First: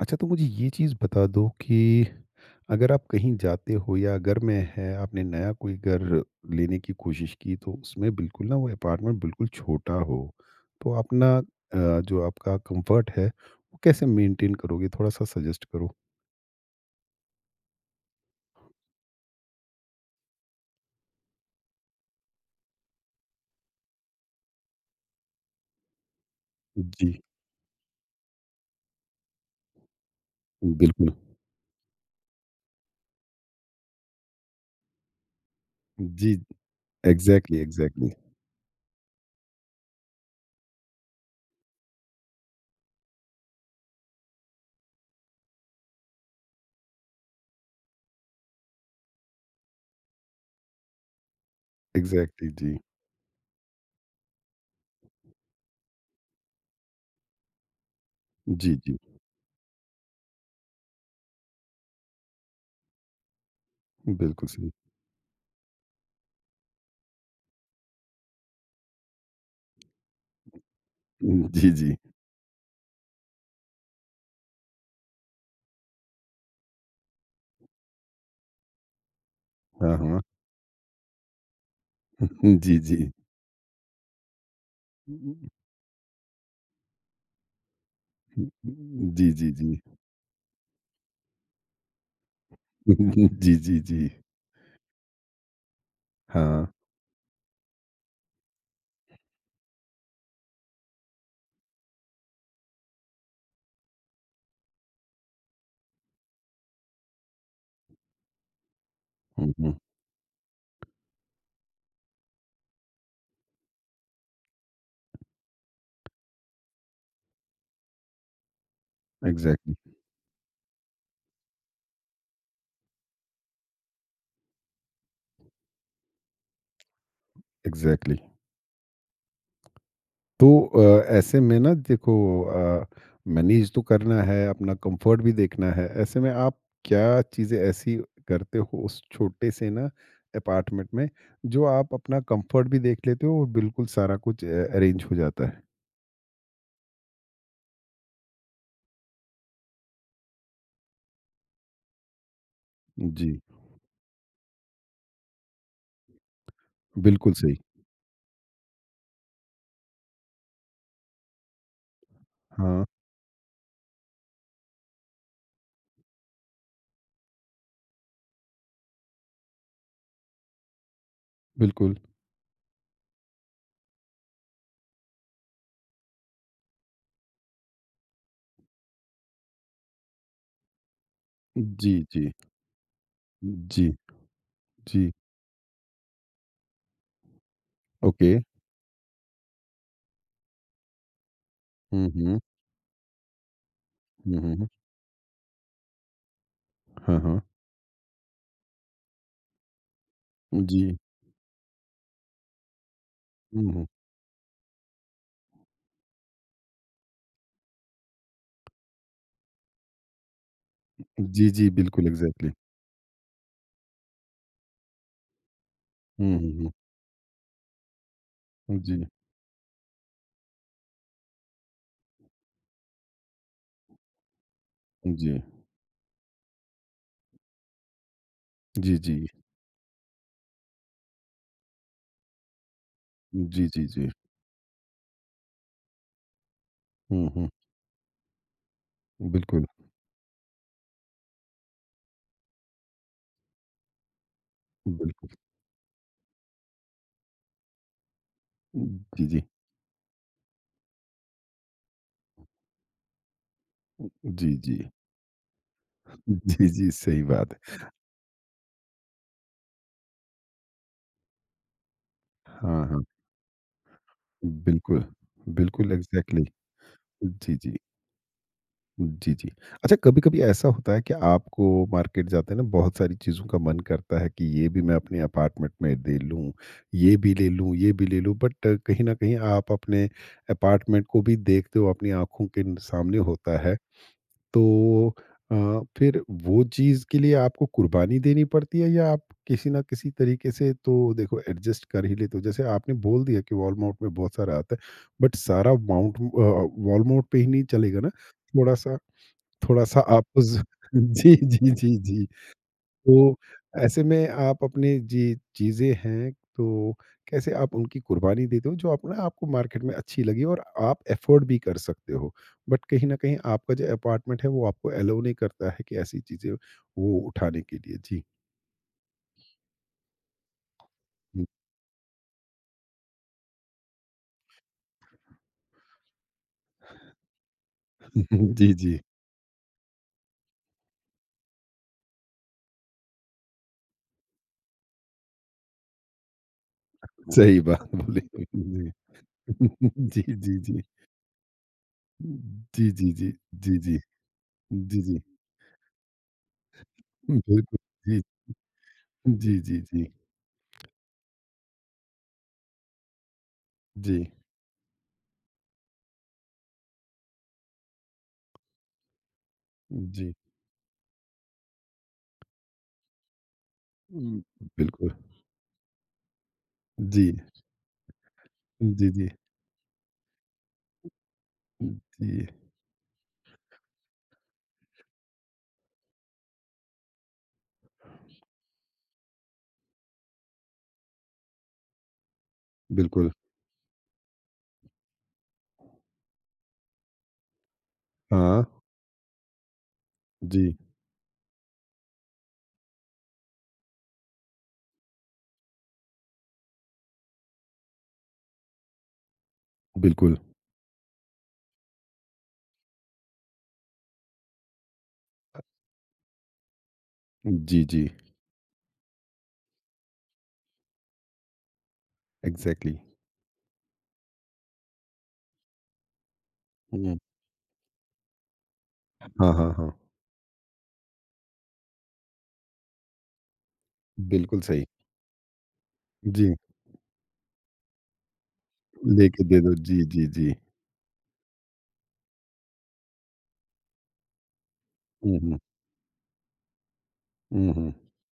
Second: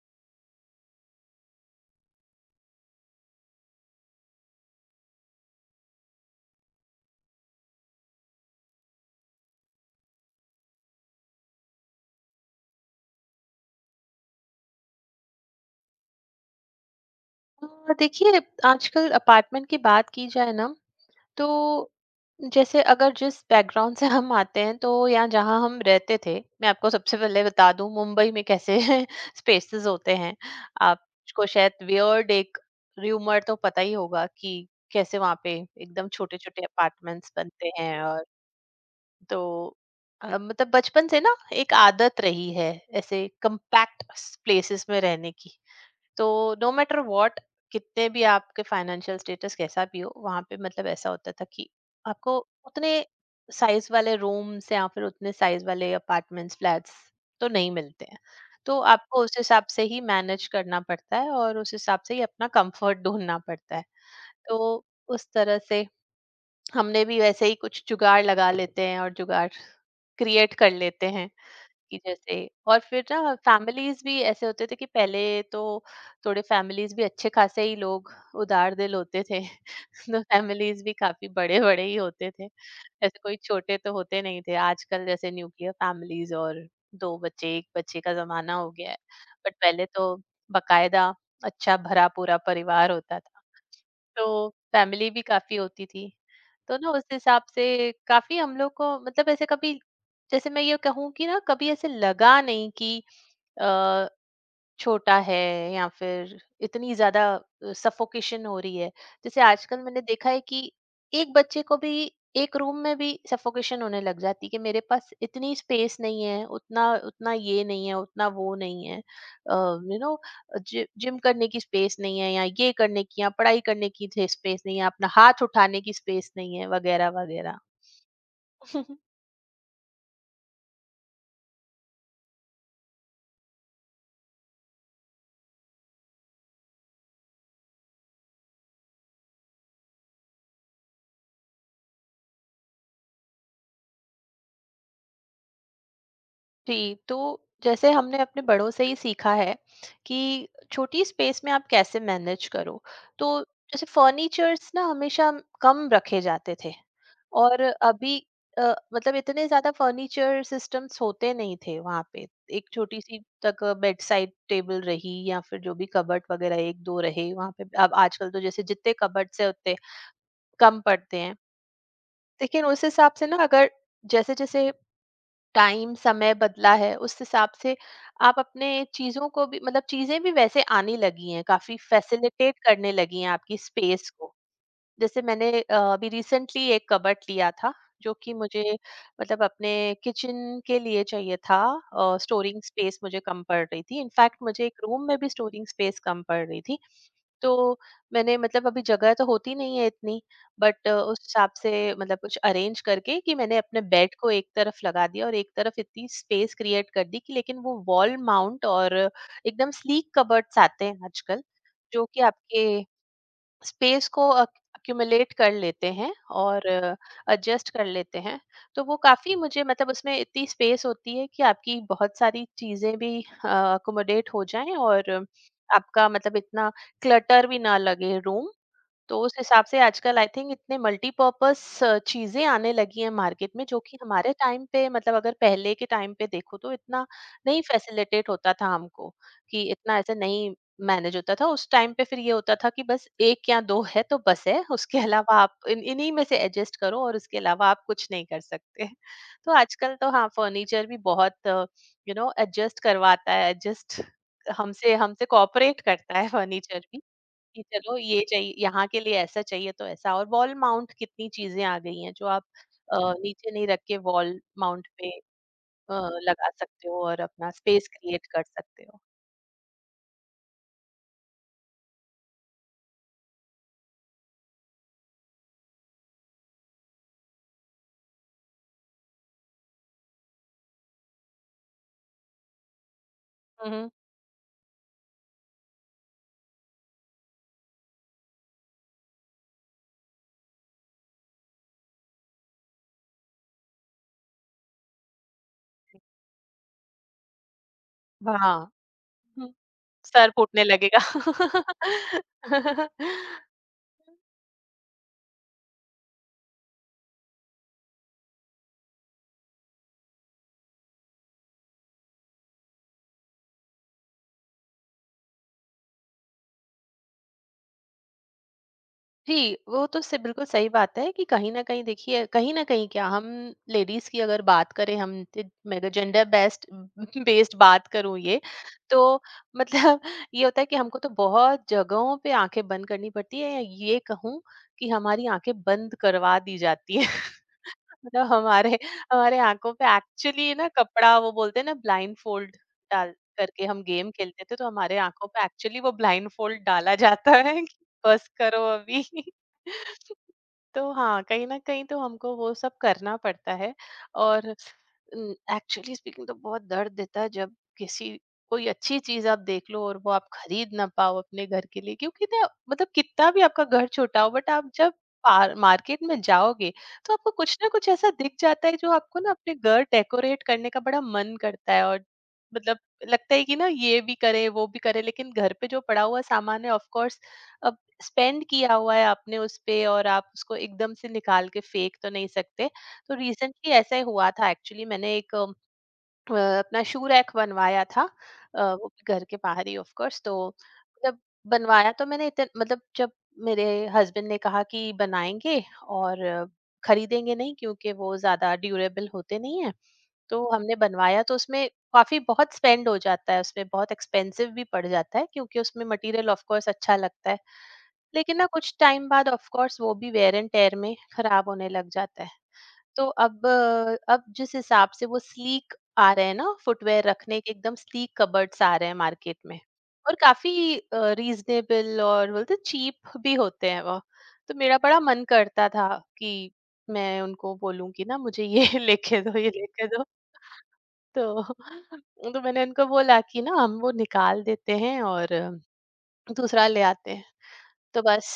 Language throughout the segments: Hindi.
अच्छा तो मुझे ये चीज़ बता दो कि अगर आप कहीं जाते हो या घर में है, आपने नया कोई घर लेने की कोशिश की तो उसमें बिल्कुल ना, वो अपार्टमेंट बिल्कुल छोटा हो तो अपना जो आपका कंफर्ट है वो कैसे मेंटेन करोगे, थोड़ा सा सजेस्ट करो। देखिए, आजकल अपार्टमेंट की बात की जाए ना, तो जैसे अगर जिस बैकग्राउंड से हम आते हैं तो यहाँ जहाँ हम रहते थे, मैं आपको सबसे जी। पहले बता दूं मुंबई में कैसे स्पेसेस होते हैं। बिल्कुल। आपको शायद वियर्ड एक र्यूमर तो पता ही होगा कि कैसे वहाँ पे एकदम जी। छोटे छोटे अपार्टमेंट्स एग्जैक्टली, बनते हैं। एग्जैक्टली, और तो मतलब बचपन से ना एक आदत रही है ऐसे कंपैक्ट प्लेसेस में रहने की। तो नो मैटर व्हाट, कितने भी आपके फाइनेंशियल स्टेटस कैसा भी हो वहां पे मतलब ऐसा होता था कि आपको एग्जैक्टली। जी, उतने साइज वाले रूम्स या फिर उतने साइज वाले अपार्टमेंट्स फ्लैट्स तो नहीं मिलते हैं। जी, तो जी। आपको उस हिसाब से ही मैनेज करना पड़ता है और उस हिसाब से ही अपना कंफर्ट ढूंढना पड़ता है। बिल्कुल तो सही। उस तरह से हमने भी वैसे ही कुछ जुगाड़ लगा लेते हैं और जुगाड़ क्रिएट कर लेते हैं जी, जी। कि जैसे, और फिर ना फैमिलीज भी ऐसे होते थे कि पहले तो थोड़े फैमिलीज भी अच्छे खासे ही लोग उदार दिल होते थे हाँ, हाँ। तो फैमिलीज भी काफी बड़े बड़े ही होते थे, जी, जी, ऐसे कोई छोटे तो होते नहीं थे आजकल जैसे न्यूक्लियर फैमिलीज, और दो बच्चे एक बच्चे का जमाना हो गया है। जी, जी, जी, बट जी। पहले तो बकायदा अच्छा भरा पूरा परिवार होता था, जी, जी, जी। तो फैमिली भी काफ़ी होती थी। हाँ। तो ना उस हिसाब से काफ़ी हम लोग को मतलब ऐसे कभी जैसे मैं ये कहूँ कि ना कभी ऐसे लगा नहीं कि अ, छोटा है या फिर इतनी ज्यादा सफोकेशन हो रही है। जैसे हुँ, हुँ। आजकल मैंने देखा है कि एक बच्चे को भी एक रूम में भी सफोकेशन होने लग जाती है कि मेरे पास इतनी स्पेस नहीं है, उतना उतना ये नहीं है, उतना वो नहीं है, एग्ज़ैक्टली, जिम करने की स्पेस नहीं है, या ये करने की या पढ़ाई करने की स्पेस नहीं है, अपना हाथ उठाने की स्पेस नहीं है, वगैरह वगैरह एग्ज़ैक्टली। तो ऐसे में ना देखो, अ, मैनेज तो करना है, अपना कम्फ़र्ट भी देखना है। ऐसे में आप क्या चीज़ें ऐसी करते हो उस छोटे से ना अपार्टमेंट में, जो आप अपना कम्फ़र्ट भी देख लेते हो और बिल्कुल सारा कुछ अरेंज हो जाता है? जी, तो जैसे हमने अपने बड़ों से ही सीखा है कि छोटी स्पेस में आप कैसे मैनेज करो। जी, तो जैसे फर्नीचर्स ना हमेशा कम रखे जाते थे, बिल्कुल सही। और अभी अ, मतलब इतने ज्यादा फर्नीचर सिस्टम्स होते नहीं थे वहां पे। एक हाँ, छोटी सी तक बेड साइड टेबल रही या फिर जो भी कबर्ट वगैरह एक दो रहे वहां पे, अब आजकल तो जैसे जितने कबर्ड से उतने कम पड़ते हैं। बिल्कुल। लेकिन उस हिसाब से ना, अगर जैसे जैसे टाइम समय बदला है उस हिसाब से आप अपने चीजों को भी मतलब चीजें भी वैसे आने लगी हैं, काफी जी, जी। फैसिलिटेट करने लगी हैं आपकी जी, स्पेस को। जी। जैसे मैंने अभी रिसेंटली एक कबर्ट लिया था जो ओके। कि मुझे मतलब अपने किचन के लिए चाहिए हुँ, था। हुँ। स्टोरिंग स्पेस मुझे कम पड़ रही थी, इनफैक्ट हुँ, हुँ, मुझे हुँ। एक रूम में भी स्टोरिंग स्पेस कम पड़ रही थी। हाँ, हाँ। तो मैंने मतलब अभी जगह तो होती नहीं है इतनी, बट जी। उस हिसाब से मतलब कुछ अरेंज करके कि मैंने हुँ, अपने हुँ। बेड को एक तरफ लगा दिया और एक तरफ इतनी स्पेस क्रिएट कर दी कि, लेकिन वो वॉल माउंट और एकदम स्लीक कबर्ड्स आते हैं आजकल जी, जी, जो बिल्कुल कि एग्ज़ैक्टली। आपके स्पेस को अक्यूमुलेट कर लेते हैं हुँ, हुँ, और हुँ। एडजस्ट कर लेते हैं। तो वो जी। काफी मुझे मतलब उसमें इतनी स्पेस होती है कि आपकी बहुत सारी चीजें भी अकोमोडेट हो जाएं, और जी। आपका मतलब इतना क्लटर भी ना लगे रूम। जी, जी। तो उस हिसाब से आजकल आई थिंक इतने मल्टीपर्पस चीजें आने लगी हैं मार्केट में, जी, जो जी, कि जी। हमारे टाइम पे मतलब अगर पहले के टाइम पे देखो तो इतना हुँ, हुँ। नहीं फैसिलिटेट होता था हमको, कि बिल्कुल, इतना ऐसे नहीं मैनेज होता था उस टाइम पे। फिर ये होता था कि बस एक या दो है तो बस है, उसके बिल्कुल। अलावा आप इन इन्हीं में से एडजस्ट करो और उसके अलावा आप कुछ नहीं कर सकते जी, जी। तो आजकल तो हाँ, फर्नीचर भी बहुत एडजस्ट करवाता है, एडजस्ट जी, जी। हमसे हमसे कोऑपरेट करता है जी, फर्नीचर जी, भी, सही बात कि है। चलो ये चाहिए यहाँ के लिए, ऐसा चाहिए तो ऐसा। और वॉल माउंट कितनी चीजें आ गई हैं जो आप हाँ, अ, हाँ। नीचे नहीं रख के वॉल माउंट बिल्कुल, पे बिल्कुल अ, एग्ज़ैक्टली। लगा सकते हो और अपना जी, जी। स्पेस क्रिएट कर सकते हो। जी, जी। अच्छा, कभी-कभी ऐसा होता है कि आपको मार्केट जाते हैं ना, बहुत सारी चीज़ों का मन करता है कि ये भी मैं अपने अपार्टमेंट में दे लूँ, ये भी ले लूँ, ये भी ले लूँ, बट कहीं न कहीं आप अपने अपार्टमेंट को भी देखते हो, अपनी आँखों के सामने होता है। हम्म। तो अ, फिर वो चीज़ के लिए आपको कुर्बानी देनी पड़ती है, या आप किसी ना किसी तरीके से तो देखो एडजस्ट कर ही लेते हो। जैसे आपने बोल दिया कि वॉलमार्ट में बहुत सारा आता है, बट सारा माउंट वॉलमार्ट पे ही नहीं चलेगा ना। हाँ। थोड़ा सा, हम्म, थोड़ा सा सर आपको फूटने लगेगा जी, जी, जी, जी। हम्म। तो ऐसे में आप अपनी जी चीज़ें हैं, तो कैसे आप उनकी कुर्बानी देते हो, जो आप ना, आपको मार्केट में अच्छी लगी और आप अफ़ोर्ड भी कर सकते हो, बट कहीं न कहीं आपका जो अपार्टमेंट है वो आपको एलाउ नहीं करता है कि ऐसी चीज़ें वो उठाने के लिए। जी। जी, वो तो स बिल्कुल सही बात है कि कहीं न कहीं देखिए, कहीं न कहीं क्या हम लेडीज़ की अगर बात करें, हम ज मैं अगर जेंडर बेस्ट बेस्ड बात करूँ ये, जी, जी। तो मतलब ये होता है कि हमको तो बहुत जगहों पे आँखें बंद करनी पड़ती है, या ये कहूँ कि हमारी आँखें बंद करवा दी जाती हैं। सही बात बोली। मतलब हमारे जी। हमारे आँखों पे जी, एक्चुअली जी, ना, जी। कपड़ा वो बोलते हैं ना ब्लाइंडफोल्ड, जी, जी, डाल जी। करके जी, हम जी। गेम खेलते थे, तो हमारे जी, आँखों पे एक्चुअली वो ब्लाइंडफोल्ड डाला जाता जी। है कि बिल्कुल। बस जी। करो अभी जी, जी, तो हाँ, कहीं न कहीं तो हमको वो सब करना पड़ता है, जी। जी, और एक्चुअली स्पीकिंग तो बहुत दर्द देता है जब किसी कोई अच्छी चीज़ आप देख लो और वो आप जी। खरीद ना पाओ अपने घर के लिए, क्योंकि ना मतलब कितना भी आपका घर छोटा हो उम, बट आप जब बिल्कुल। पार मार्केट में जाओगे, तो जी। आपको कुछ ना कुछ ऐसा दिख जाता है जो जी, आपको जी। ना अपने घर डेकोरेट करने का बड़ा मन करता है, और जी। मतलब लगता है कि ना ये भी करें, वो भी करें, लेकिन घर पे जो पड़ा हुआ सामान है ऑफ कोर्स अब स्पेंड किया हुआ है आपने उस पे, और आप उसको एकदम से निकाल के फेंक तो नहीं सकते। तो बिल्कुल, रिसेंटली ऐसा ही हुआ था, एक्चुअली मैंने एक अपना शू रैक बनवाया था, हाँ, वो भी घर के बाहर ही ऑफ कोर्स, तो जी, मतलब बनवाया, तो मैंने मतलब जब मेरे हस्बैंड ने कहा कि बनाएंगे, और खरीदेंगे नहीं क्योंकि वो ज्यादा ड्यूरेबल होते नहीं है। बिल्कुल, तो हमने बनवाया, तो उसमें काफी बहुत स्पेंड हो जाता है, उसमें बहुत एक्सपेंसिव भी पड़ जाता है क्योंकि उसमें मटेरियल ऑफ कोर्स अच्छा लगता है, जी, जी, लेकिन ना कुछ टाइम बाद ऑफ कोर्स वो भी वेयर एंड टेयर में खराब होने लग जाता है। एग्ज़ैक्टली। तो अब जिस हिसाब से वो स्लीक आ रहे हैं ना, फुटवेयर हुँ, रखने के एकदम स्लीक कबर्ड्स आ रहे हैं मार्केट हाँ, में, हाँ, हाँ, और काफी रीजनेबल और बोलते चीप भी होते हैं वो। तो बिल्कुल मेरा सही। बड़ा मन करता था कि जी, मैं उनको बोलूं कि ना मुझे ये लेके दो, लेके ये दे दो, लेके जी, दो। जी, जी। तो तो मैंने उनको बोला कि ना हम वो निकाल देते हैं हुँ, और हुँ, दूसरा ले आते हैं। हुँ, हुँ। तो बस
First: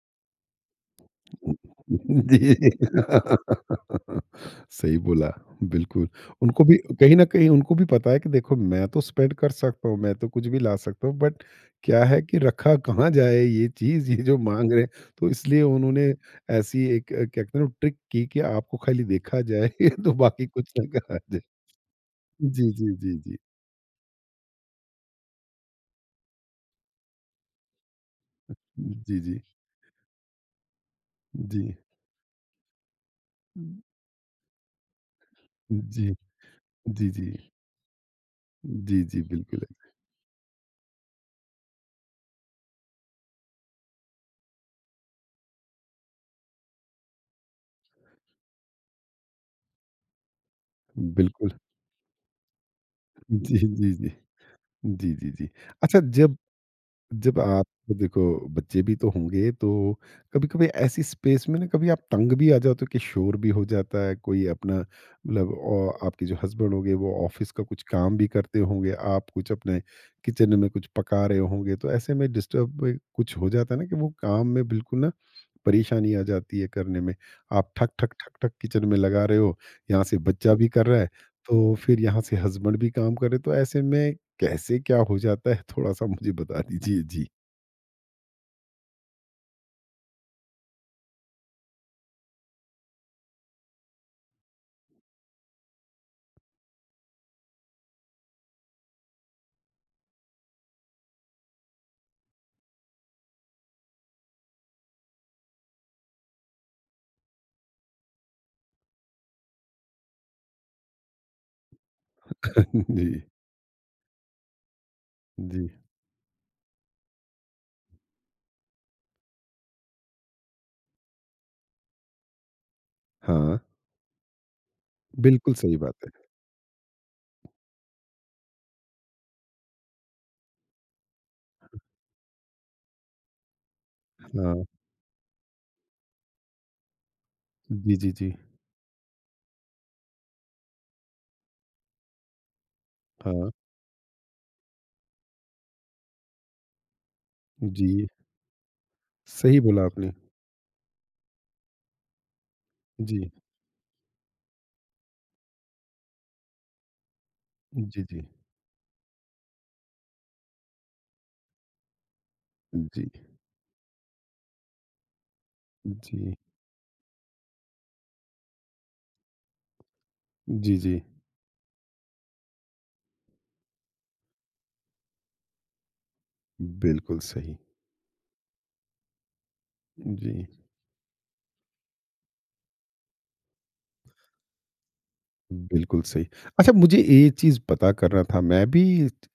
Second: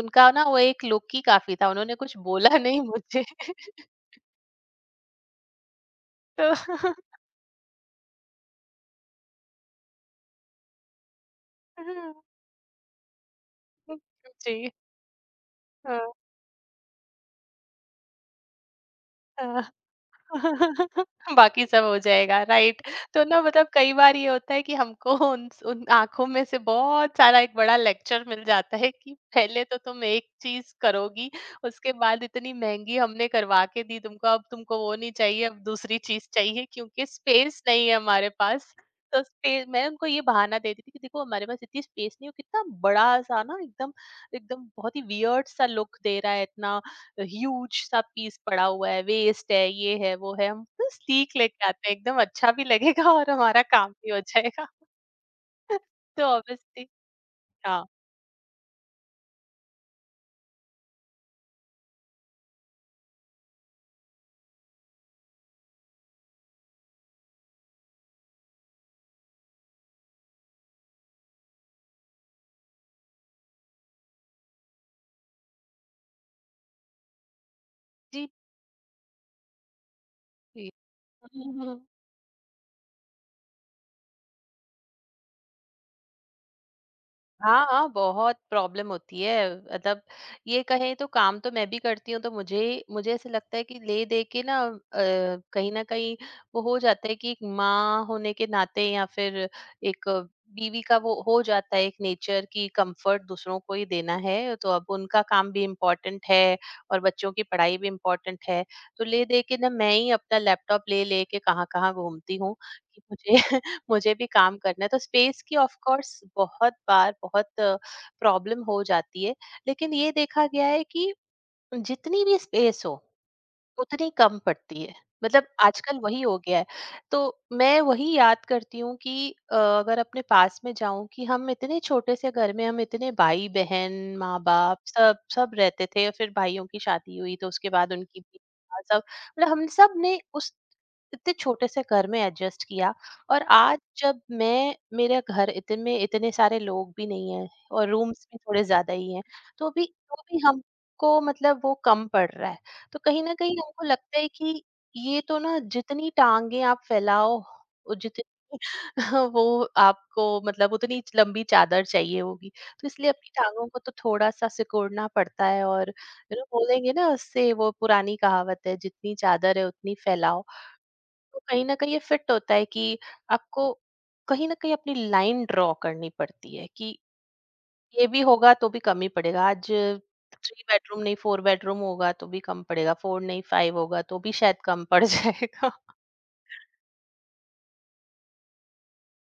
उनका ना वो एक लुक ही काफी था, उन्होंने कुछ जी। बोला नहीं मुझे सही बोला, बिल्कुल। तो उनको भी कहीं न कहीं, उनको भी पता है कि देखो मैं तो स्पेंड कर सकता हूँ, मैं तो कुछ भी ला सकता हूँ, बट क्या है कि रखा कहाँ जाए ये हुँ, चीज़, ये जो जी। माँग रहे हैं। तो इसलिए हाँ, उन्होंने ऐसी एक क्या कहते हैं ना, ट्रिक की कि आपको खाली देखा जाए, हाँ। तो बाकी कुछ ना कहा जाए। बाकी सब हो जाएगा, जी, राइट। जी, जी, तो जी। ना मतलब कई बार ये होता है कि हमको उन आँखों में से बहुत सारा एक बड़ा लेक्चर मिल जाता है कि जी, जी। पहले तो तुम एक चीज़ करोगी, जी। उसके बाद इतनी महँगी हमने करवा के दी तुमको, अब तुमको वो नहीं चाहिए, अब दूसरी जी, चीज़ चाहिए क्योंकि जी, जी। स्पेस नहीं है हमारे पास। जी, जी, तो स्पे बिल्कुल, मैं उनको ये बहाना देती थी कि देखो हमारे पास इतनी स्पेस नहीं है, वो कितना बड़ा-सा ना एकदम एकदम बहुत ही वियर्ड सा लुक दे रहा है, इतना ह्यूज सा पीस पड़ा हुआ है, वेस्ट है, ये है, वो है, हम बस ठीक बिल्कुल। लेके आते हैं, एकदम अच्छा भी लगेगा और जी, हमारा जी, काम जी। भी हो जाएगा। जी, जी, जी। अच्छा, तो जब ऑब्वियसली। जब आप हाँ। देखो, बच्चे भी तो होंगे तो कभी-कभी ऐसी स्पेस में ना, कभी आप तंग भी आ जाते हो कि शोर भी हो जाता है, कोई अपना मतलब आपके जो हस्बैंड होंगे वो ऑफिस का कुछ काम भी करते होंगे, आप कुछ अपने किचन में कुछ पका रहे होंगे, तो ऐसे में डिस्टर्ब कुछ हो जाता है ना कि वो काम में बिल्कुल ना, परेशानी आ जाती है करने में। आप ठक ठक जी, ठक ठक किचन में लगा रहे हो, यहाँ से बच्चा भी जी। कर रहा है, तो फिर यहाँ से हस्बैंड भी काम कर रहे, तो ऐसे में कैसे क्या हो जाता है, थोड़ा सा मुझे बता दीजिए जी। हाँ, हाँ, बहुत प्रॉब्लम होती है। मतलब ये कहें तो काम तो मैं भी करती हूँ, तो मुझे मुझे ऐसे लगता है कि ले-दे के ना कहीं न कहीं वो हो जाता है कि एक माँ होने के नाते या फिर एक बीवी का वो हो जाता है एक नेचर, कि कम्फ़र्ट दूसरों को ही देना है, तो अब उनका काम भी इम्पोर्टेंट है और बच्चों की पढ़ाई भी इम्पोर्टेंट है। तो ले-दे के ना मैं ही अपना लैपटॉप ले-ले के कहाँ-कहाँ घूमती हूँ कि जी, मुझे, भी काम करना है, तो स्पेस की जी। ऑफ कोर्स बहुत बार बहुत प्रॉब्लम हो जाती है। लेकिन ये देखा गया है कि जितनी भी स्पेस हो हाँ, उतनी कम पड़ती है। मतलब बिल्कुल सही बात आजकल वही है। हो गया है। तो मैं वही याद करती हूँ कि अगर अपने पास में जाऊँ कि हम इतने छोटे से घर में, हम इतने भाई-बहन, हाँ, माँ-बाप सब सब रहते थे, और फिर भाइयों की शादी हुई तो उसके बाद जी, जी, उनकी जी। भी सब, मतलब हम सब ने उस इतने छोटे से घर में एडजस्ट किया। और हाँ, आज जब मैं, मेरा घर, इतने में इतने सारे लोग भी नहीं हैं और जी, रूम्स भी थोड़े ज़्यादा ही हैं, सही तो बोला भी आपने। तो भी हमको मतलब वो कम पड़ रहा है। तो कहीं जी, न कहीं हमको लगता है कि ये तो ना जितनी टाँगे आप फैलाओ और जी, जी, जितनी वो, आपको मतलब उतनी लंबी चादर चाहिए होगी। तो जी, इसलिए अपनी टाँगों को तो थोड़ा-सा सिकुड़ना पड़ता है, और जी, बोलेंगे ना उससे, वो पुरानी कहावत है, जितनी चादर है उतनी फैलाओ। जी, जी, तो कहीं न कहीं ये फिट होता है कि आपको कहीं न कहीं अपनी लाइन ड्रा करनी पड़ती है, कि बिल्कुल सही। ये भी होगा तो भी कम ही पड़ेगा। आज जी। 3 बेडरूम नहीं 4 बेडरूम होगा तो भी कम पड़ेगा, 4 नहीं 5 होगा तो भी शायद कम पड़ जाएगा। बिल्कुल सही। अच्छा, मुझे ये चीज़ पता करना था, मैं भी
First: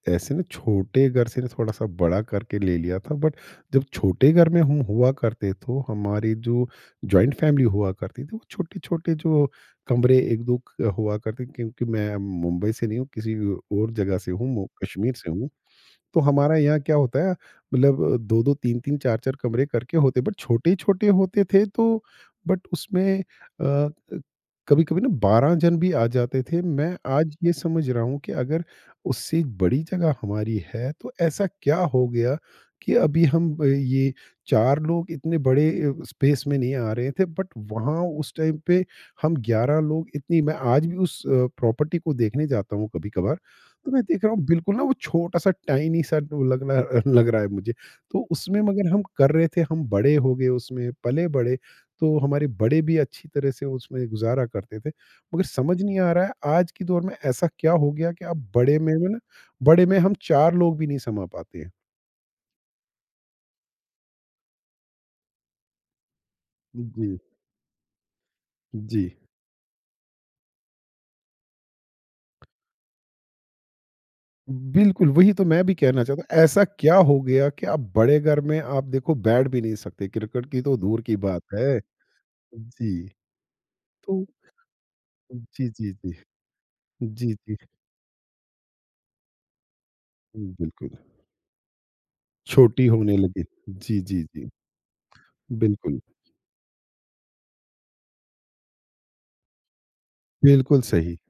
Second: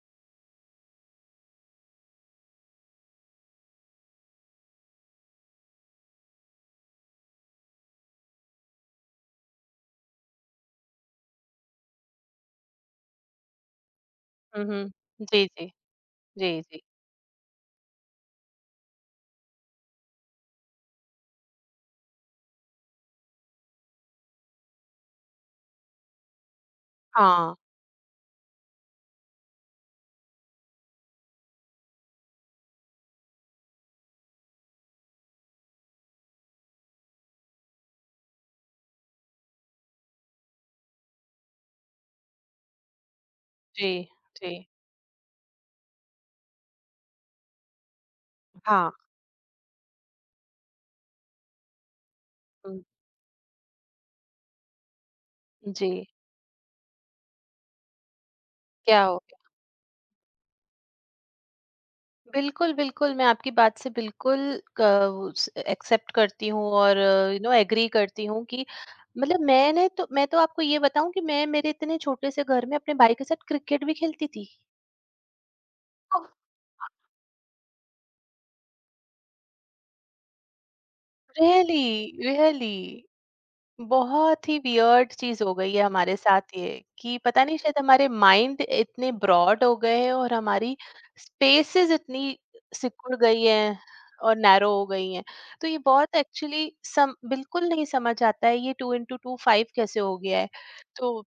ऐसे ना, छोटे घर से ना थोड़ा-सा बड़ा करके ले लिया था, बट जब छोटे घर में हम हुआ करते तो हमारी जो जॉइंट फैमिली हुआ करती थी, वो छोटे-छोटे जो कमरे 1-2 क हुआ करते, क्योंकि मैं मुंबई से नहीं हूँ, किसी और जगह से हूँ, हुँ, मु हुँ। कश्मीर से जी, हूँ। जी। तो हमारा जी, यहाँ जी। क्या होता है, मतलब 2-2, 3-3, 4-4 कमरे करके होते, बट छोटे-छोटे होते थे, तो बट उसमें कभी-कभी ना 12 जन भी आ जाते थे। मैं आज ये हाँ। समझ रहा हूँ कि अगर उससे बड़ी जगह हमारी है तो ऐसा क्या हो गया कि अभी हम ये 4 लोग इतने बड़े स्पेस में नहीं आ रहे थे, बट वहाँ उस टाइम पे हम 11 लोग इतनी मैं आज भी उस प्रॉपर्टी को देखने जाता हूँ कभी-कभार, तो जी, मैं देख रहा हूँ जी। बिल्कुल ना वो छोटा-सा, टाइनी सा वो लग रहा है मुझे। तो उसमें मगर हाँ। हम कर रहे थे, हम बड़े हो गए उसमें, पले बड़े, तो हमारे बड़े हुँ, भी अच्छी तरह से उसमें गुज़ारा करते थे। मगर समझ जी। नहीं आ रहा है आज के दौर में ऐसा क्या हो गया कि अब बड़े में क्या में हो ना गया? बड़े में हम 4 लोग भी नहीं समा पाते हैं। बिल्कुल, बिल्कुल मैं आपकी बात से बिल्कुल क उस एक्सेप्ट करती हूँ, और जी, एग्री करती हूँ कि जी। मतलब, मैं तो आपको ये बताऊँ कि मैं मेरे इतने छोटे से घर में अपने भाई के साथ क्रिकेट भी खेलती थी। बिल्कुल, वही तो मैं भी कहना चाहता ओह! हूँ। ऐसा क्या हो गया कि अब बड़े घर में आप देखो बैठ भी नहीं सकते, क्रिकेट की तो दूर की बात रियली, है। रियली। जी, तो बहुत ही वियर्ड चीज हो जी, गई है जी, जी। हमारे साथ ये कि जी, पता जी। नहीं, शायद हमारे माइंड इतने ब्रॉड हो गए हैं और हमारी बिल्कुल, स्पेसेस इतनी छोटी होने सिकुड़ गई लगी। हैं जी, जी, और जी। नैरो हो गई हैं, तो ये बिल्कुल, बहुत एक्चुअली सम बिल्कुल नहीं समझ आता है ये टू इंटू टू फाइव कैसे हो गया है। बिल्कुल सही। तो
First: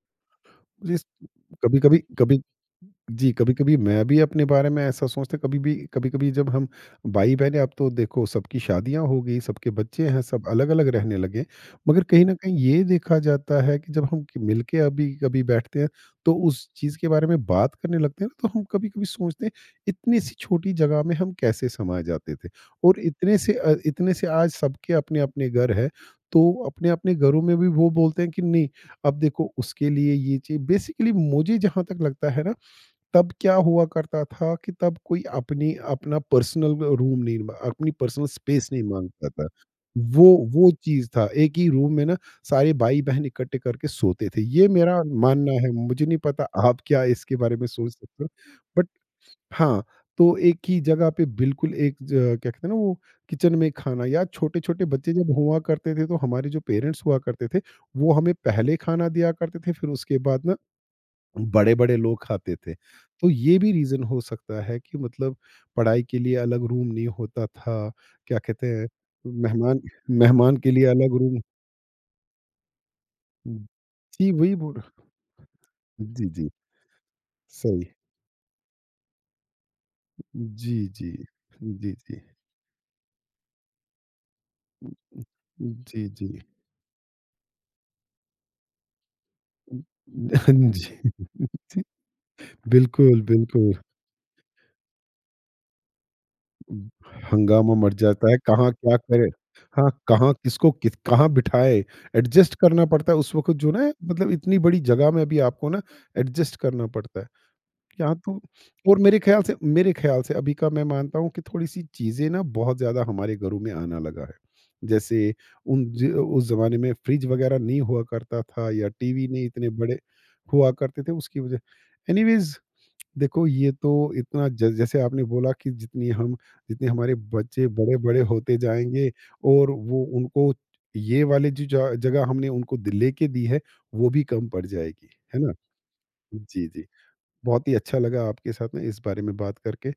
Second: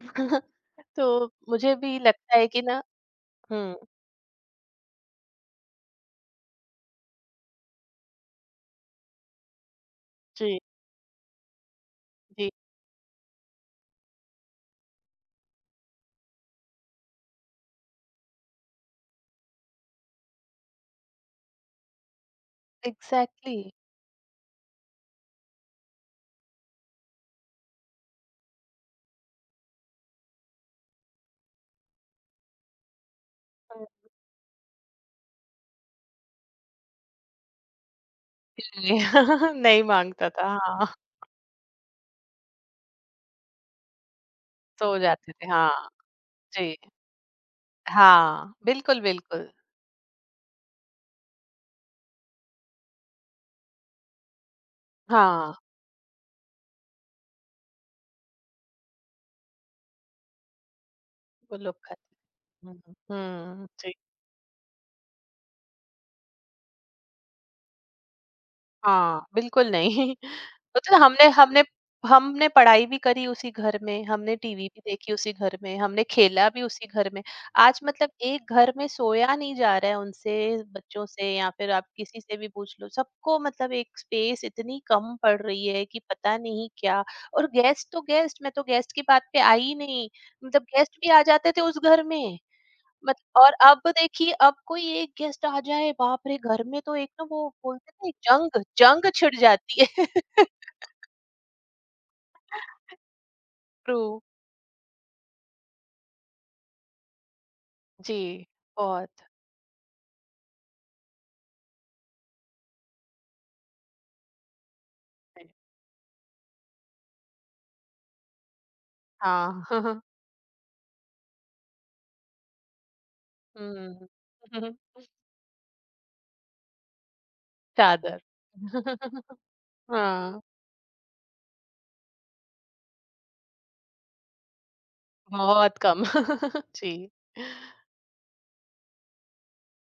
जिस तो मुझे भी कभी-कभी लगता कभी है कि ना। जी, हम्म। कभी-कभी मैं भी अपने बारे में ऐसा सोचता, कभी भी कभी-कभी जब हम भाई-बहन, अब तो देखो सबकी शादियाँ हो गई, सबके बच्चे हैं, सब जी। अलग-अलग रहने लगे। मगर कहीं न जी। कहीं ये देखा जाता है कि जब हम मिलके अभी कभी बैठते हैं, तो उस चीज़ के बारे में बात करने लगते हैं ना, तो हम कभी-कभी सोचते हैं, इतनी सी छोटी जगह में हम कैसे समा जाते थे? और इतने से एग्जैक्टली। इतने से आज सबके अपने-अपने घर हैं, तो अपने-अपने घरों में भी वो बोलते हैं कि नहीं, अब देखो उसके लिए ये चाहिए। बेसिकली मुझे जहाँ तक लगता है ना, तब क्या हुआ करता था कि तब कोई अपनी पर्सनल स्पेस नहीं माँगता था। नहीं वो मांगता था, वो हाँ। चीज़ था, एक ही रूम में ना सारे भाई-बहन इकट्ठे करके सोते थे। ये सो मेरा जाते थे, मानना है, हाँ। मुझे नहीं पता जी। आप क्या इसके बारे में सोच सकते हो? हाँ, बट बिल्कुल, बिल्कुल। हाँ, तो एक ही जगह पे बिल्कुल एक ज क्या कहते हैं ना, वो किचन में खाना, या छोटे-छोटे बच्चे जब हाँ, हुआ करते थे, तो हमारे जो पेरेंट्स हुआ करते थे, वो हमें पहले खाना दिया करते थे, फिर उसके बाद ना वो लोग बड़े-बड़े खाते। लोग खाते थे। हुँ, हुँ। तो ये हुँ। भी जी। रीज़न हो सकता है कि मतलब पढ़ाई के लिए अलग रूम नहीं होता था, क्या कहते हैं, हाँ, बिल्कुल मेहमान नहीं मेहमान के लिए मतलब अलग हमने, रूम। हमने पढ़ाई भी करी उसी हुँ, घर में, जी, हमने वही टीवी बोल भी रहा, देखी उसी घर में, हमने जी, खेला जी, भी उसी घर में। आज सही। मतलब एक घर में सोया नहीं जा रहा है उनसे, जी, बच्चों जी। से या फिर आप जी, जी। किसी से भी पूछ लो, सबको मतलब एक स्पेस इतनी कम पड़ रही है कि जी, जी। पता नहीं क्या। और गेस्ट तो गेस्ट, मैं तो गेस्ट की बात पे आई ही नहीं, मतलब गेस्ट भी जी, आ जाते थे उस जी। घर में। मत बिल्कुल, और बिल्कुल। अब देखिए अब कोई एक गेस्ट आ जाए, बाप रे! घर में तो एक ना वो हंगामा बोलते मच हैं ना, एक जाता है, जंग कहाँ क्या जंग करे, छिड़ जाती हाँ, है। कहाँ किसको किस कहाँ बिठाए, एडजस्ट करना पड़ता है उस वक़्त। जो ना ट्रू। मतलब इतनी बड़ी जगह में भी आपको ना एडजस्ट करना पड़ता है। यहाँ तो, जी, और बहुत मेरे ख़्याल से अभी का मैं मानता हूँ कि थोड़ी-सी चीज़ें ना बहुत ज़्यादा हमारे घरों में आना लगा है। जैसे है। उन ज उस ज़माने में फ्रिज वग़ैरह नहीं हुआ करता था, या टीवी नहीं हाँ। इतने बड़े हुआ करते थे, उसकी वज़ह, एनीवेज़, देखो ये तो हुँ। इतना ज जैसे आपने बोला कि जितनी हम जितने हमारे बच्चे चादर। बड़े-बड़े होते जाएँगे, और वो हाँ, उनको ये वाली जो ज जगह हमने उनको द लेके दी है, वो भी कम पड़ जाएगी, है ना? बहुत कम। जी, जी। जी। बहुत ही अच्छा लगा आपके साथ में इस बारे में बात करके।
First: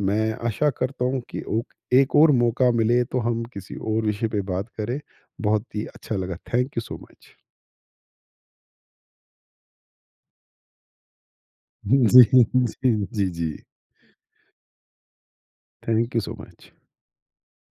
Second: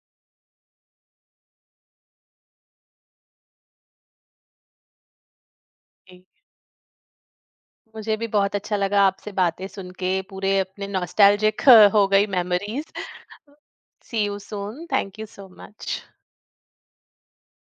मैं आशा करता हूँ कि ओक एक और मौका मिले तो हम किसी और विषय पे बात करें। बहुत ही अच्छा जी। लगा। Thank you so much. मुझे भी बहुत अच्छा लगा आपसे बातें सुन के, पूरे अपने नॉस्टैल्जिक हो जी, गई मेमोरीज़। जी, जी, जी। See you soon. Thank you so much. Thank you so much.